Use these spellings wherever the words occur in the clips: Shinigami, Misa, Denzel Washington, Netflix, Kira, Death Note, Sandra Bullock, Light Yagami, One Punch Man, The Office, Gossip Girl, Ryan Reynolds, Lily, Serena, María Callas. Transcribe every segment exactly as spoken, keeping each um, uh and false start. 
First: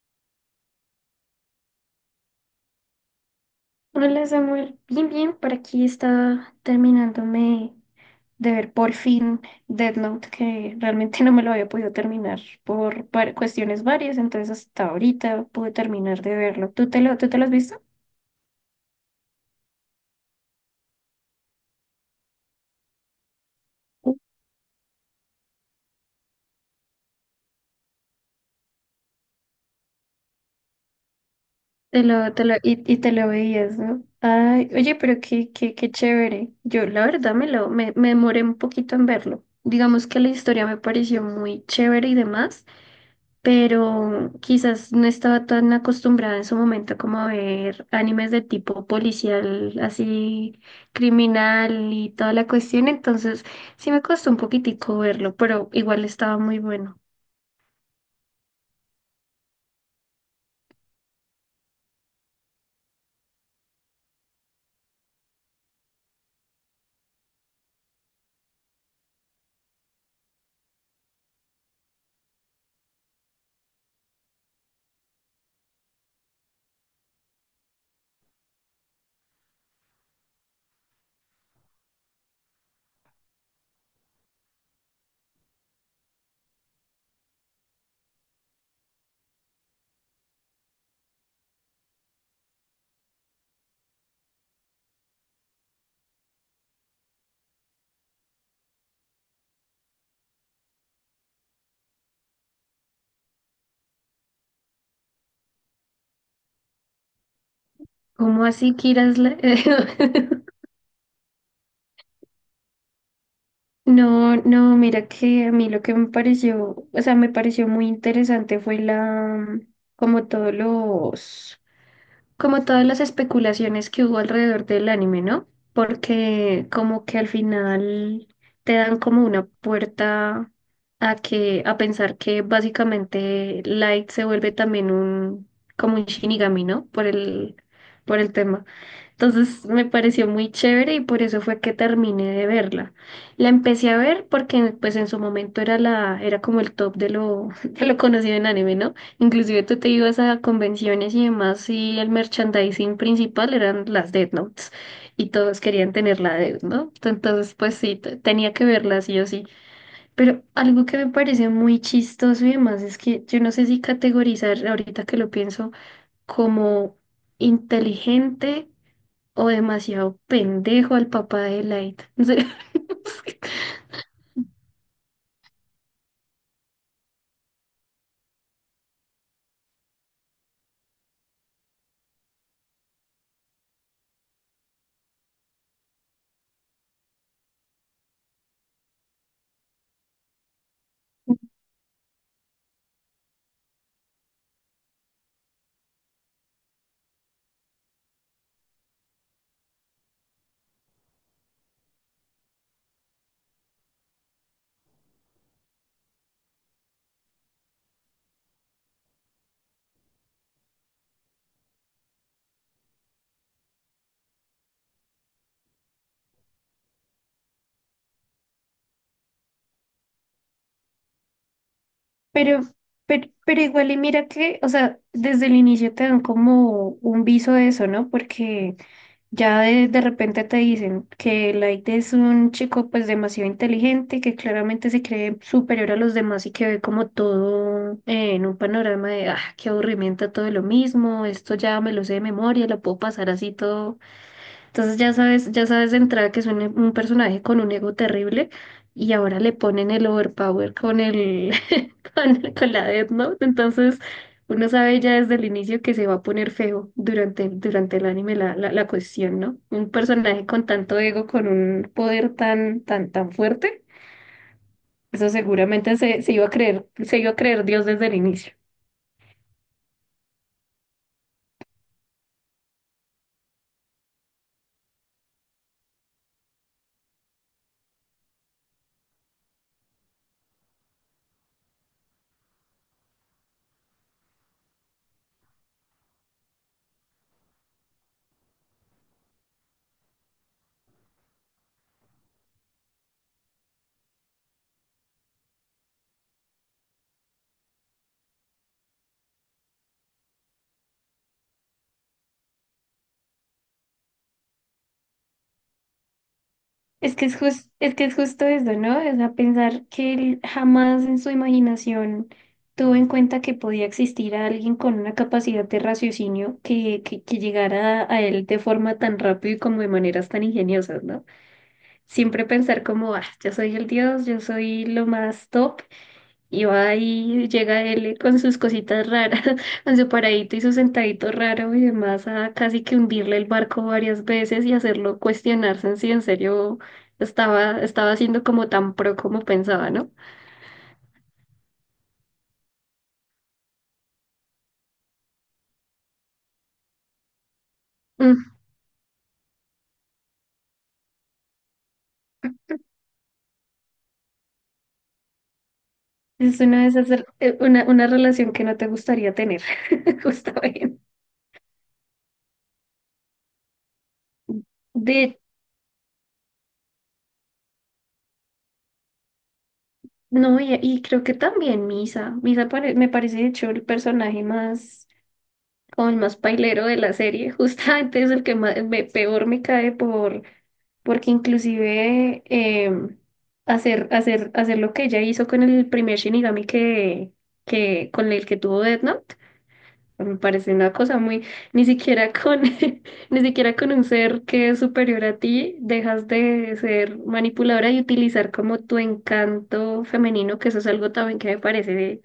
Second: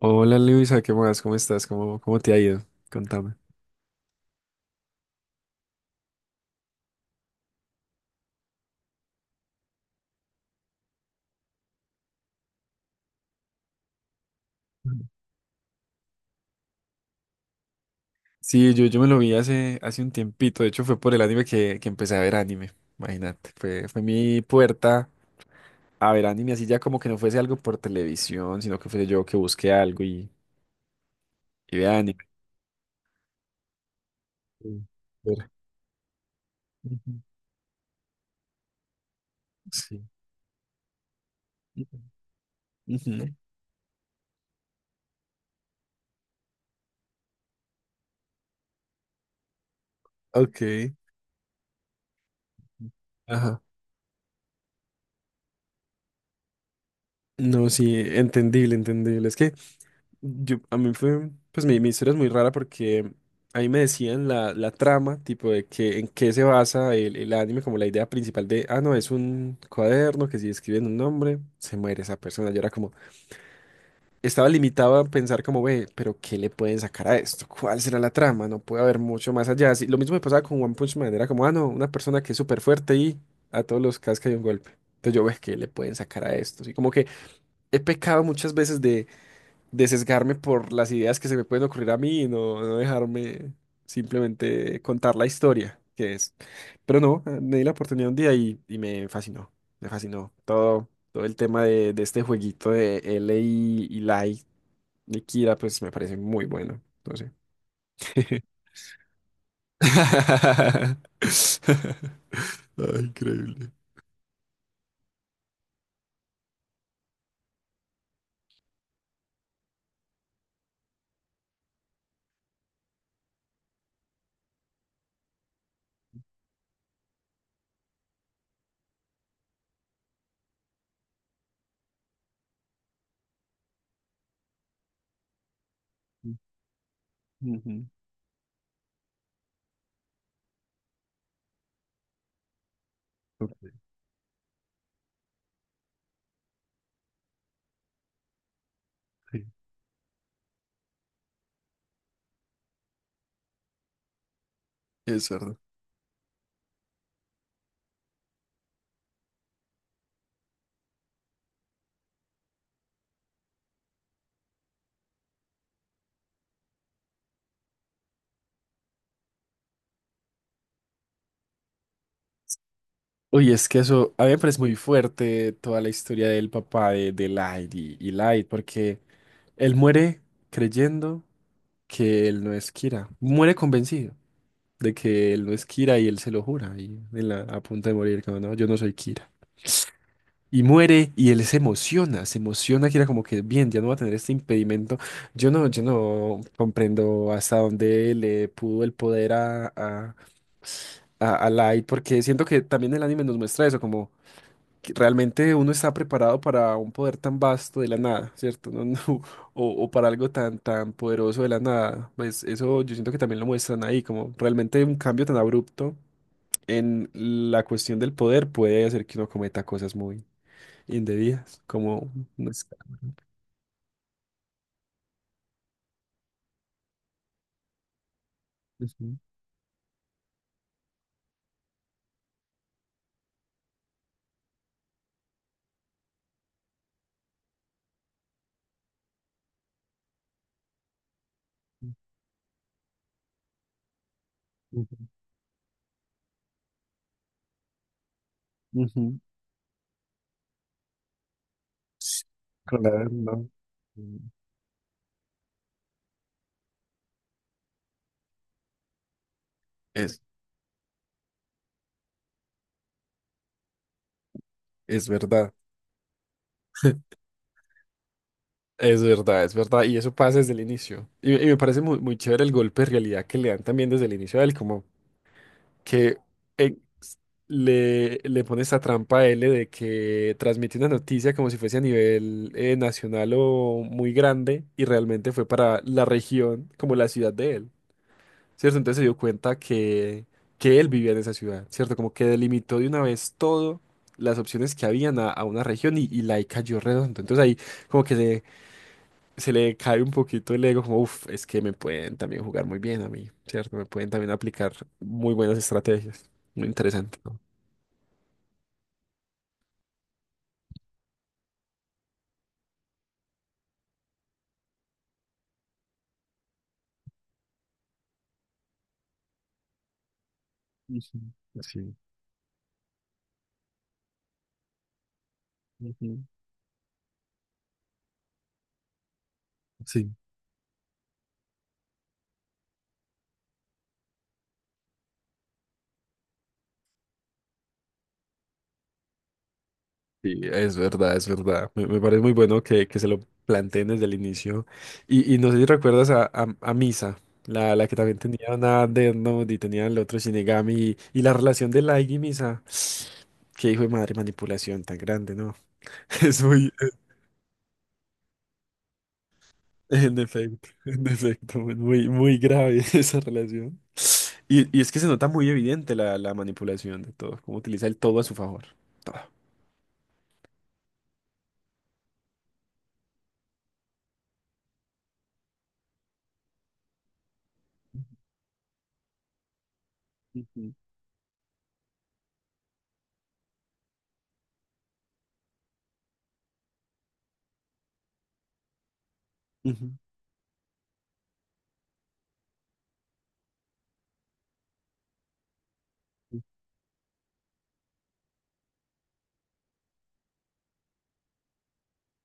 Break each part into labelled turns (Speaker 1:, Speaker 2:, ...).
Speaker 1: Hola Luisa, ¿qué más? ¿Cómo estás? ¿Cómo, cómo te ha ido? Contame.
Speaker 2: Hola Samuel, bien, bien, por aquí está terminándome de ver por fin Death Note, que realmente no me lo había podido terminar por var- cuestiones varias. Entonces hasta
Speaker 1: Ujú.
Speaker 2: ahorita pude terminar de verlo. ¿Tú te lo, tú te lo has visto?
Speaker 1: Sí, yo, yo me lo vi hace, hace un tiempito. De hecho, fue por el anime que, que empecé a ver anime. Imagínate. Fue, fue mi puerta a ver anime, así ya como que no fuese algo por televisión, sino que fuese yo que busqué algo y, y vea
Speaker 2: Te
Speaker 1: anime.
Speaker 2: lo, te lo, y, y te lo veías, ¿no? Ay,
Speaker 1: Sí.
Speaker 2: oye, pero
Speaker 1: Ver.
Speaker 2: qué, qué, qué chévere. Yo la
Speaker 1: Ujú.
Speaker 2: verdad me lo, me, me demoré un poquito en verlo. Digamos
Speaker 1: Sí.
Speaker 2: que la historia me pareció muy
Speaker 1: Ujú.
Speaker 2: chévere y demás, pero quizás no estaba tan acostumbrada en su momento como a ver animes de tipo policial, así
Speaker 1: Ok.
Speaker 2: criminal y toda la cuestión. Entonces
Speaker 1: Ajá.
Speaker 2: sí me costó un poquitico verlo, pero igual estaba muy bueno.
Speaker 1: No, sí, entendible, entendible. Es que yo, a mí fue, pues mi, mi historia es muy rara porque ahí me decían la, la trama, tipo de que en qué se basa el, el anime, como la idea principal de, ah, no, es un cuaderno que si escriben un nombre, se muere esa persona. Yo era como, estaba limitado a pensar como, ve, pero ¿qué le pueden sacar a esto? ¿Cuál será la trama? No puede haber mucho más allá. Así- lo mismo me pasaba con One Punch Man, era como, ah, no, una persona que es súper fuerte y a todos los casca de un golpe. Entonces yo, ve, ¿qué le pueden sacar a esto? Así como que he pecado muchas veces de de sesgarme por las ideas que se me pueden ocurrir a mí y no, no dejarme simplemente contar la historia que es. Pero no, eh, me di la oportunidad un día y, y me fascinó, me fascinó todo, todo el tema de, de este jueguito de L y, y Light de Kira, pues me parece muy bueno. No sé.
Speaker 2: ¿Cómo así, Kira? es la-
Speaker 1: Ah, increíble.
Speaker 2: No, no, mira que a mí lo que me pareció, o sea, me pareció muy interesante fue la, como todos los como todas las especulaciones que hubo alrededor del anime, ¿no? Porque como que al final te dan como una puerta a que a pensar que básicamente Light se vuelve también un como un Shinigami, ¿no? Por el
Speaker 1: Ujú.
Speaker 2: por el tema. Entonces me pareció muy chévere y por eso fue que terminé de verla. La
Speaker 1: Ok.
Speaker 2: empecé a ver porque pues en su momento era la, era como el top de lo, de lo conocido en anime, ¿no? Inclusive tú te ibas a convenciones y demás, y el merchandising principal eran las Death Notes
Speaker 1: Es
Speaker 2: y
Speaker 1: verdad.
Speaker 2: todos querían tener la Death Note. Entonces pues sí, te- tenía que verla sí o sí. Pero algo que me parece muy chistoso y demás es que yo no sé si categorizar ahorita que lo pienso como inteligente o demasiado pendejo al papá de Light. No sé.
Speaker 1: Uy, es que eso, a mí me parece muy fuerte toda la historia del papá de, de Light y, y Light, porque él muere creyendo que él no es Kira, muere convencido de que él no es Kira y él se lo jura, y en la- a punto de morir, como no, yo no soy Kira. Y muere y él se emociona, se emociona Kira como que bien, ya no va a tener este impedimento. Yo no, yo no comprendo hasta dónde le pudo el poder a, a, a a Light, porque siento que también el anime nos muestra eso, como... que realmente uno está preparado para un poder tan vasto de la nada, ¿cierto? No, no, o, o para algo tan, tan poderoso de la nada. Pues eso yo siento que también lo muestran ahí, como realmente un cambio tan abrupto en la cuestión del poder puede hacer que uno cometa cosas muy indebidas, como... no
Speaker 2: Pero,
Speaker 1: sé.
Speaker 2: pero, pero igual y mira que, o sea, desde el inicio te dan como un viso de eso, ¿no? Porque
Speaker 1: Ujú,
Speaker 2: ya de, de repente te dicen que Light es un chico pues demasiado inteligente, que claramente se cree superior a los demás y que ve como todo eh, en un panorama de, ah, qué aburrimiento, todo lo mismo, esto ya me lo sé de memoria, lo puedo pasar así todo.
Speaker 1: ujú,
Speaker 2: Entonces ya sabes, ya sabes de entrada que es un, un personaje con un ego terrible, y
Speaker 1: ujú.
Speaker 2: ahora le ponen el overpower con el con, con la
Speaker 1: Claro,
Speaker 2: Death Note.
Speaker 1: no.
Speaker 2: Entonces
Speaker 1: Mm.
Speaker 2: uno sabe ya desde el inicio que se va a poner feo durante, durante el anime la, la, la cuestión, ¿no? Un
Speaker 1: Es,
Speaker 2: personaje con tanto ego, con un poder tan, tan, tan fuerte,
Speaker 1: es
Speaker 2: eso
Speaker 1: verdad.
Speaker 2: seguramente se, se iba a creer, se iba a creer Dios desde el inicio.
Speaker 1: Es verdad, es verdad. Y eso pasa desde el inicio. Y, y me parece muy, muy chévere el golpe de realidad que le dan también desde el inicio a él, como que eh, s- le, le pone esta trampa a él de que transmite una noticia como si fuese a nivel eh, nacional o muy grande y realmente fue para la región, como la ciudad de él, ¿cierto? Entonces se dio cuenta que, que él vivía en esa ciudad, ¿cierto? Como que delimitó de una vez todo las opciones que habían a, a una región y, y la ahí cayó redondo. Entonces ahí como que se se le cae un poquito el ego, como, uff, es que me pueden también jugar muy bien a mí, ¿cierto? Me pueden también aplicar muy buenas estrategias. Muy
Speaker 2: Es
Speaker 1: interesante,
Speaker 2: que es
Speaker 1: ¿no?
Speaker 2: jus- es que es justo eso, ¿no? O sea, pensar que él jamás en su imaginación tuvo en cuenta que podía existir alguien con una capacidad de raciocinio que, que, que llegara a, a él de forma tan rápida y como de maneras tan ingeniosas,
Speaker 1: Ujú.
Speaker 2: ¿no?
Speaker 1: Sí.
Speaker 2: Siempre pensar como, ah, yo soy el dios, yo soy lo más top,
Speaker 1: Ujú.
Speaker 2: y va y llega él con sus cositas raras, con su
Speaker 1: Sí.
Speaker 2: paradito y su sentadito raro y demás, a casi que hundirle el barco varias veces y hacerlo cuestionarse en si en serio estaba, estaba siendo como tan pro como pensaba, ¿no?
Speaker 1: Sí, es verdad, es verdad. Me, me parece muy bueno que, que se lo planteen desde el inicio. Y, y no sé si recuerdas a, a, a Misa, la, la que también tenía
Speaker 2: Mm.
Speaker 1: una Death Note y tenía el otro Shinigami. Y, y la relación de Light y Misa. Qué hijo de madre, manipulación tan grande, ¿no? Es
Speaker 2: Es
Speaker 1: muy,
Speaker 2: una de esas, rel- eh, una, una relación que no te gustaría tener,
Speaker 1: en efecto,
Speaker 2: justamente.
Speaker 1: en efecto, muy, muy grave esa relación. Y, y es que se nota
Speaker 2: De,
Speaker 1: muy evidente la, la manipulación de todo, cómo utiliza el todo a su favor. Todo.
Speaker 2: no, y, y creo que también Misa. Misa pare- me parece, de hecho, el personaje más, como el más pailero de la serie. Justamente es el que más, me- peor me cae por
Speaker 1: Ujú,
Speaker 2: porque inclusive em, hacer, hacer, hacer lo que ella hizo con el primer Shinigami que, que con el que tuvo Death Note,
Speaker 1: ujú,
Speaker 2: me parece una cosa muy, ni siquiera con, ni siquiera con un ser que es superior a ti, dejas de ser manipuladora y utilizar como tu encanto femenino, que eso es algo también que me parece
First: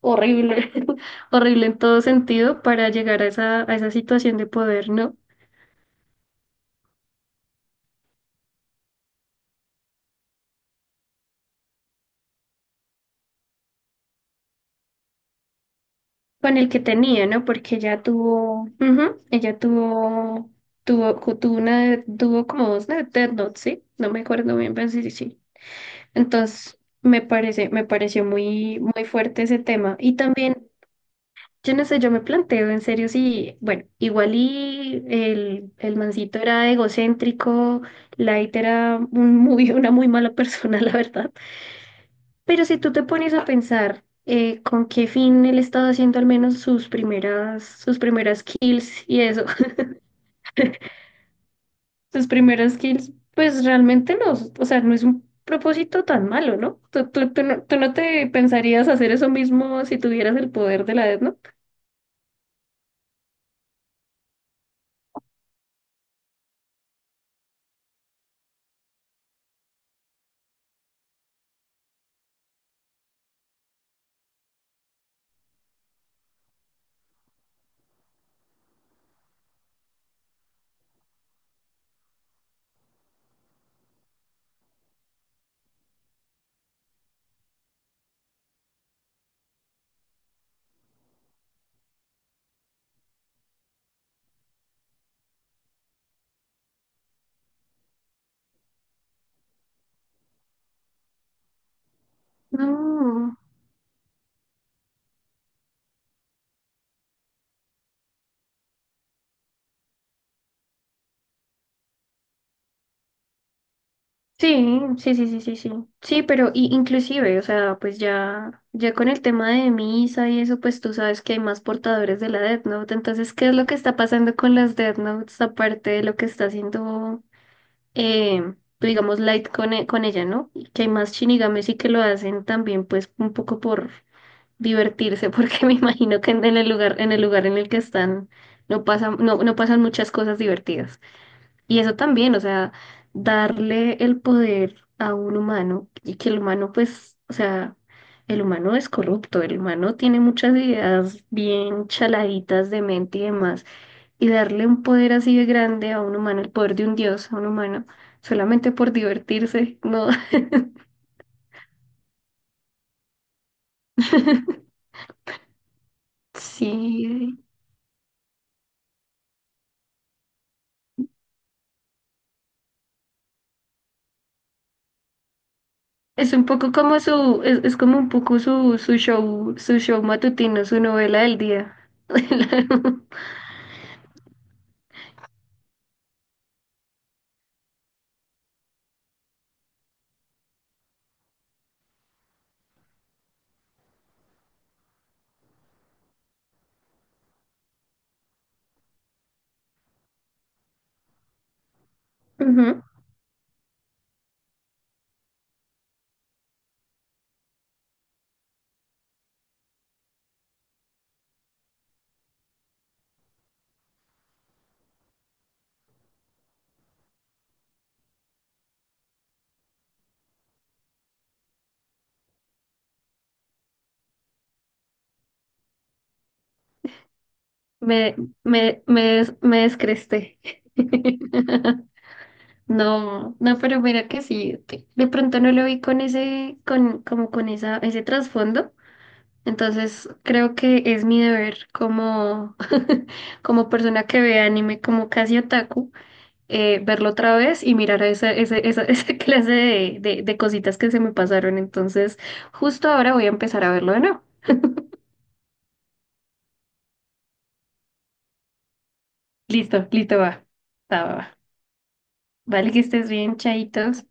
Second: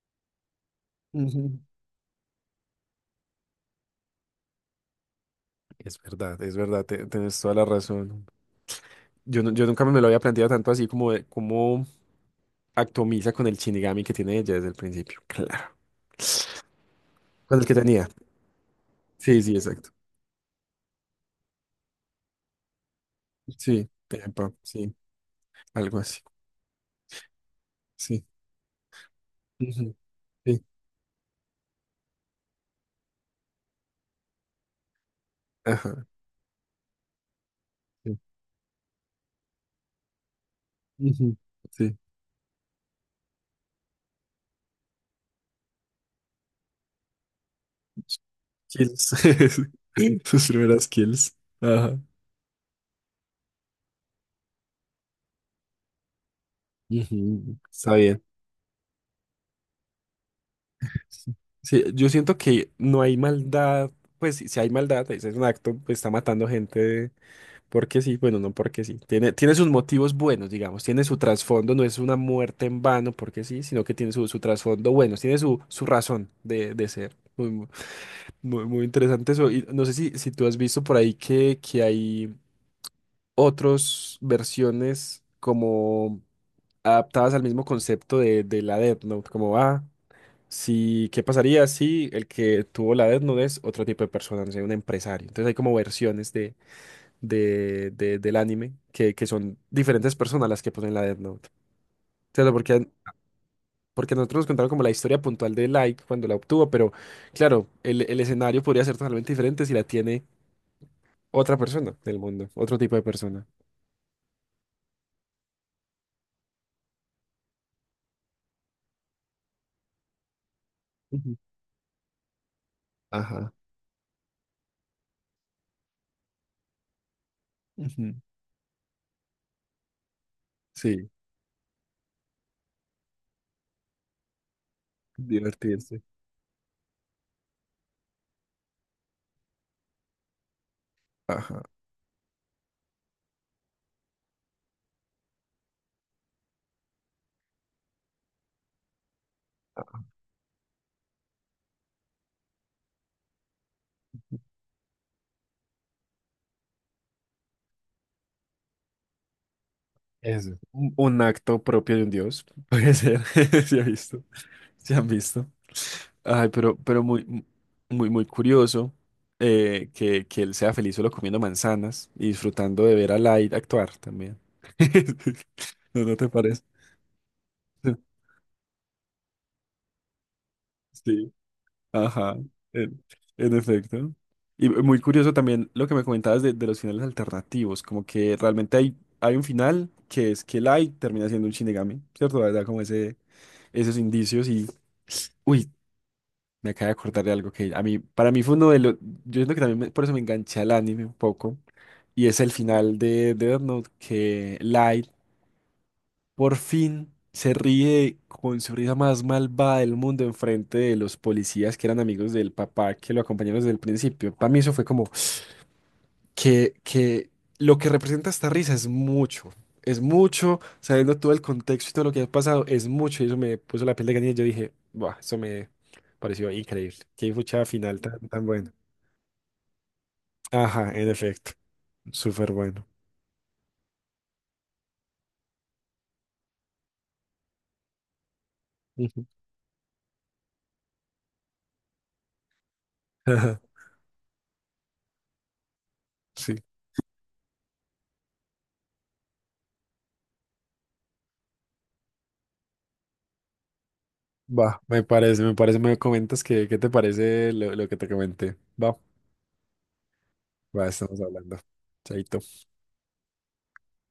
Speaker 2: horrible,
Speaker 1: ujú.
Speaker 2: horrible en todo sentido, para llegar a esa, a esa situación de poder, ¿no?
Speaker 1: Es verdad, es verdad, te- tienes toda la razón. Yo, no- yo nunca me lo había planteado tanto así como de cómo atomiza con el Shinigami que tiene ella desde el principio. Claro.
Speaker 2: Con el que tenía, ¿no?
Speaker 1: Con el que
Speaker 2: Porque ella
Speaker 1: tenía.
Speaker 2: tuvo, ujú,
Speaker 1: Sí, sí,
Speaker 2: ella
Speaker 1: exacto.
Speaker 2: tuvo, tuvo, cu- tuvo una, tuvo como dos de Death Note, ¿sí?
Speaker 1: Sí,
Speaker 2: No me
Speaker 1: epa,
Speaker 2: acuerdo bien, pero
Speaker 1: sí,
Speaker 2: sí, sí, sí.
Speaker 1: algo así.
Speaker 2: Entonces, me parece, me
Speaker 1: Sí.
Speaker 2: pareció muy, muy fuerte ese
Speaker 1: Ujú.
Speaker 2: tema. Y
Speaker 1: Sí.
Speaker 2: también, yo no sé, yo me planteo en serio si, bueno, igual y el, el
Speaker 1: Ajá.
Speaker 2: mancito era egocéntrico,
Speaker 1: Sí.
Speaker 2: Light era un muy, una muy mala persona, la verdad.
Speaker 1: Ujú, sí.
Speaker 2: Pero si tú te pones a pensar eh, con qué fin él estaba haciendo al menos sus primeras, sus primeras kills
Speaker 1: Kills.
Speaker 2: y eso,
Speaker 1: Sus primeras kills. Ajá.
Speaker 2: sus primeras kills, pues realmente no, o sea, no es un propósito tan malo, ¿no? Tú, tú- tú
Speaker 1: Ujú.
Speaker 2: no, tú no
Speaker 1: Está bien.
Speaker 2: te pensarías hacer eso mismo si tuvieras el poder de la Death
Speaker 1: Sí,
Speaker 2: Note.
Speaker 1: sí, yo siento que no hay maldad, pues si si hay maldad, ese es un acto, pues, está matando gente porque sí, bueno, no porque sí. Tiene, tiene sus motivos buenos, digamos, tiene su trasfondo, no es una muerte en vano porque sí, sino que tiene su, su trasfondo bueno, tiene su, su razón de, de ser. Muy, muy, muy- muy interesante eso. Y no sé si, si tú has visto por ahí que, que hay otras versiones como adaptadas al mismo concepto de, de la Death Note, como va. Si, ¿qué pasaría si el que tuvo la Death Note es otro tipo de persona, no sé, un empresario? Entonces hay como versiones de, de, de- del anime que, que son diferentes personas las que ponen la Death Note. Claro, porque,
Speaker 2: No.
Speaker 1: porque nosotros nos contaron como la historia puntual de Light cuando la obtuvo, pero claro, el, el escenario podría ser totalmente diferente si la tiene otra persona del mundo, otro tipo de persona.
Speaker 2: Sí, sí, sí, sí, sí, sí. Sí, pero y, inclusive, o sea, pues ya, ya con el tema de misa y eso, pues tú sabes que
Speaker 1: Ujú.
Speaker 2: hay más portadores de la Death Note. Entonces, ¿qué
Speaker 1: Ajá.
Speaker 2: es lo que está pasando con las Death Notes aparte de lo que está haciendo,
Speaker 1: Ujú.
Speaker 2: eh, digamos, Light con, e- con ella, ¿no? Y que hay
Speaker 1: Sí,
Speaker 2: más Shinigames y que lo hacen también, pues, un poco por divertirse, porque me
Speaker 1: divertirse.
Speaker 2: imagino que en el lugar, en el lugar, en el que están, no pasan, no, no pasan muchas cosas divertidas.
Speaker 1: Ajá.
Speaker 2: Y eso también, o sea, darle el poder a un humano y que el humano, pues, o sea, el humano es corrupto, el humano tiene muchas ideas bien chaladitas de mente y demás, y darle un poder así de grande a un humano, el poder de un dios a un humano, solamente por divertirse, no,
Speaker 1: Eso. Un, un acto propio de un dios, puede ser, sí he visto. ¿Se han visto? Ay, pero, pero
Speaker 2: sí.
Speaker 1: muy, muy, muy curioso eh, que, que él sea feliz solo comiendo manzanas y disfrutando de ver a Light actuar también. ¿No, no te
Speaker 2: Es un
Speaker 1: parece?
Speaker 2: poco como su, es, es como un poco su, su show, su show matutino, su novela
Speaker 1: Sí,
Speaker 2: del día.
Speaker 1: ajá, en, en efecto. Y muy curioso también lo que me comentabas de, de los finales alternativos, como que realmente hay, hay un final que es que Light termina siendo un Shinigami, ¿cierto? Da verdad, como ese, esos indicios y... Uy, me acabo de acordar de algo que a mí, para mí fue uno de los, yo siento que también me- por eso me enganché al anime un poco, y es el
Speaker 2: Ujú.
Speaker 1: final de Death Note, que Light por fin se ríe con su risa más malvada del mundo enfrente de los policías que eran amigos del papá que lo acompañaron desde el principio. Para mí eso fue como, que, que lo que representa esta risa es mucho, es mucho, sabiendo todo el contexto y todo lo que ha pasado, es mucho, y eso me puso la piel de gallina y yo dije, buah, eso me pareció increíble, qué fuchada final
Speaker 2: Me,
Speaker 1: tan, tan bueno.
Speaker 2: me, me, des- me descresté.
Speaker 1: Ajá, en efecto, súper bueno.
Speaker 2: No, no, pero mira que sí, de de pronto no lo vi con ese, con, como con esa, ese trasfondo.
Speaker 1: Ujú.
Speaker 2: Entonces creo que es mi deber como,
Speaker 1: Ajá.
Speaker 2: como persona que ve anime como casi otaku,
Speaker 1: Sí,
Speaker 2: eh, verlo otra vez y mirar a esa, esa, esa, esa clase de, de, de cositas que se me pasaron. Entonces, justo ahora voy a empezar a verlo de nuevo.
Speaker 1: va, me parece, me parece, me comentas que, qué te parece lo, lo que te comenté. Va,
Speaker 2: Listo, listo, va.
Speaker 1: va,
Speaker 2: Va, va,
Speaker 1: estamos
Speaker 2: va.
Speaker 1: hablando. Chaito.
Speaker 2: Vale, que estés bien, chaitos.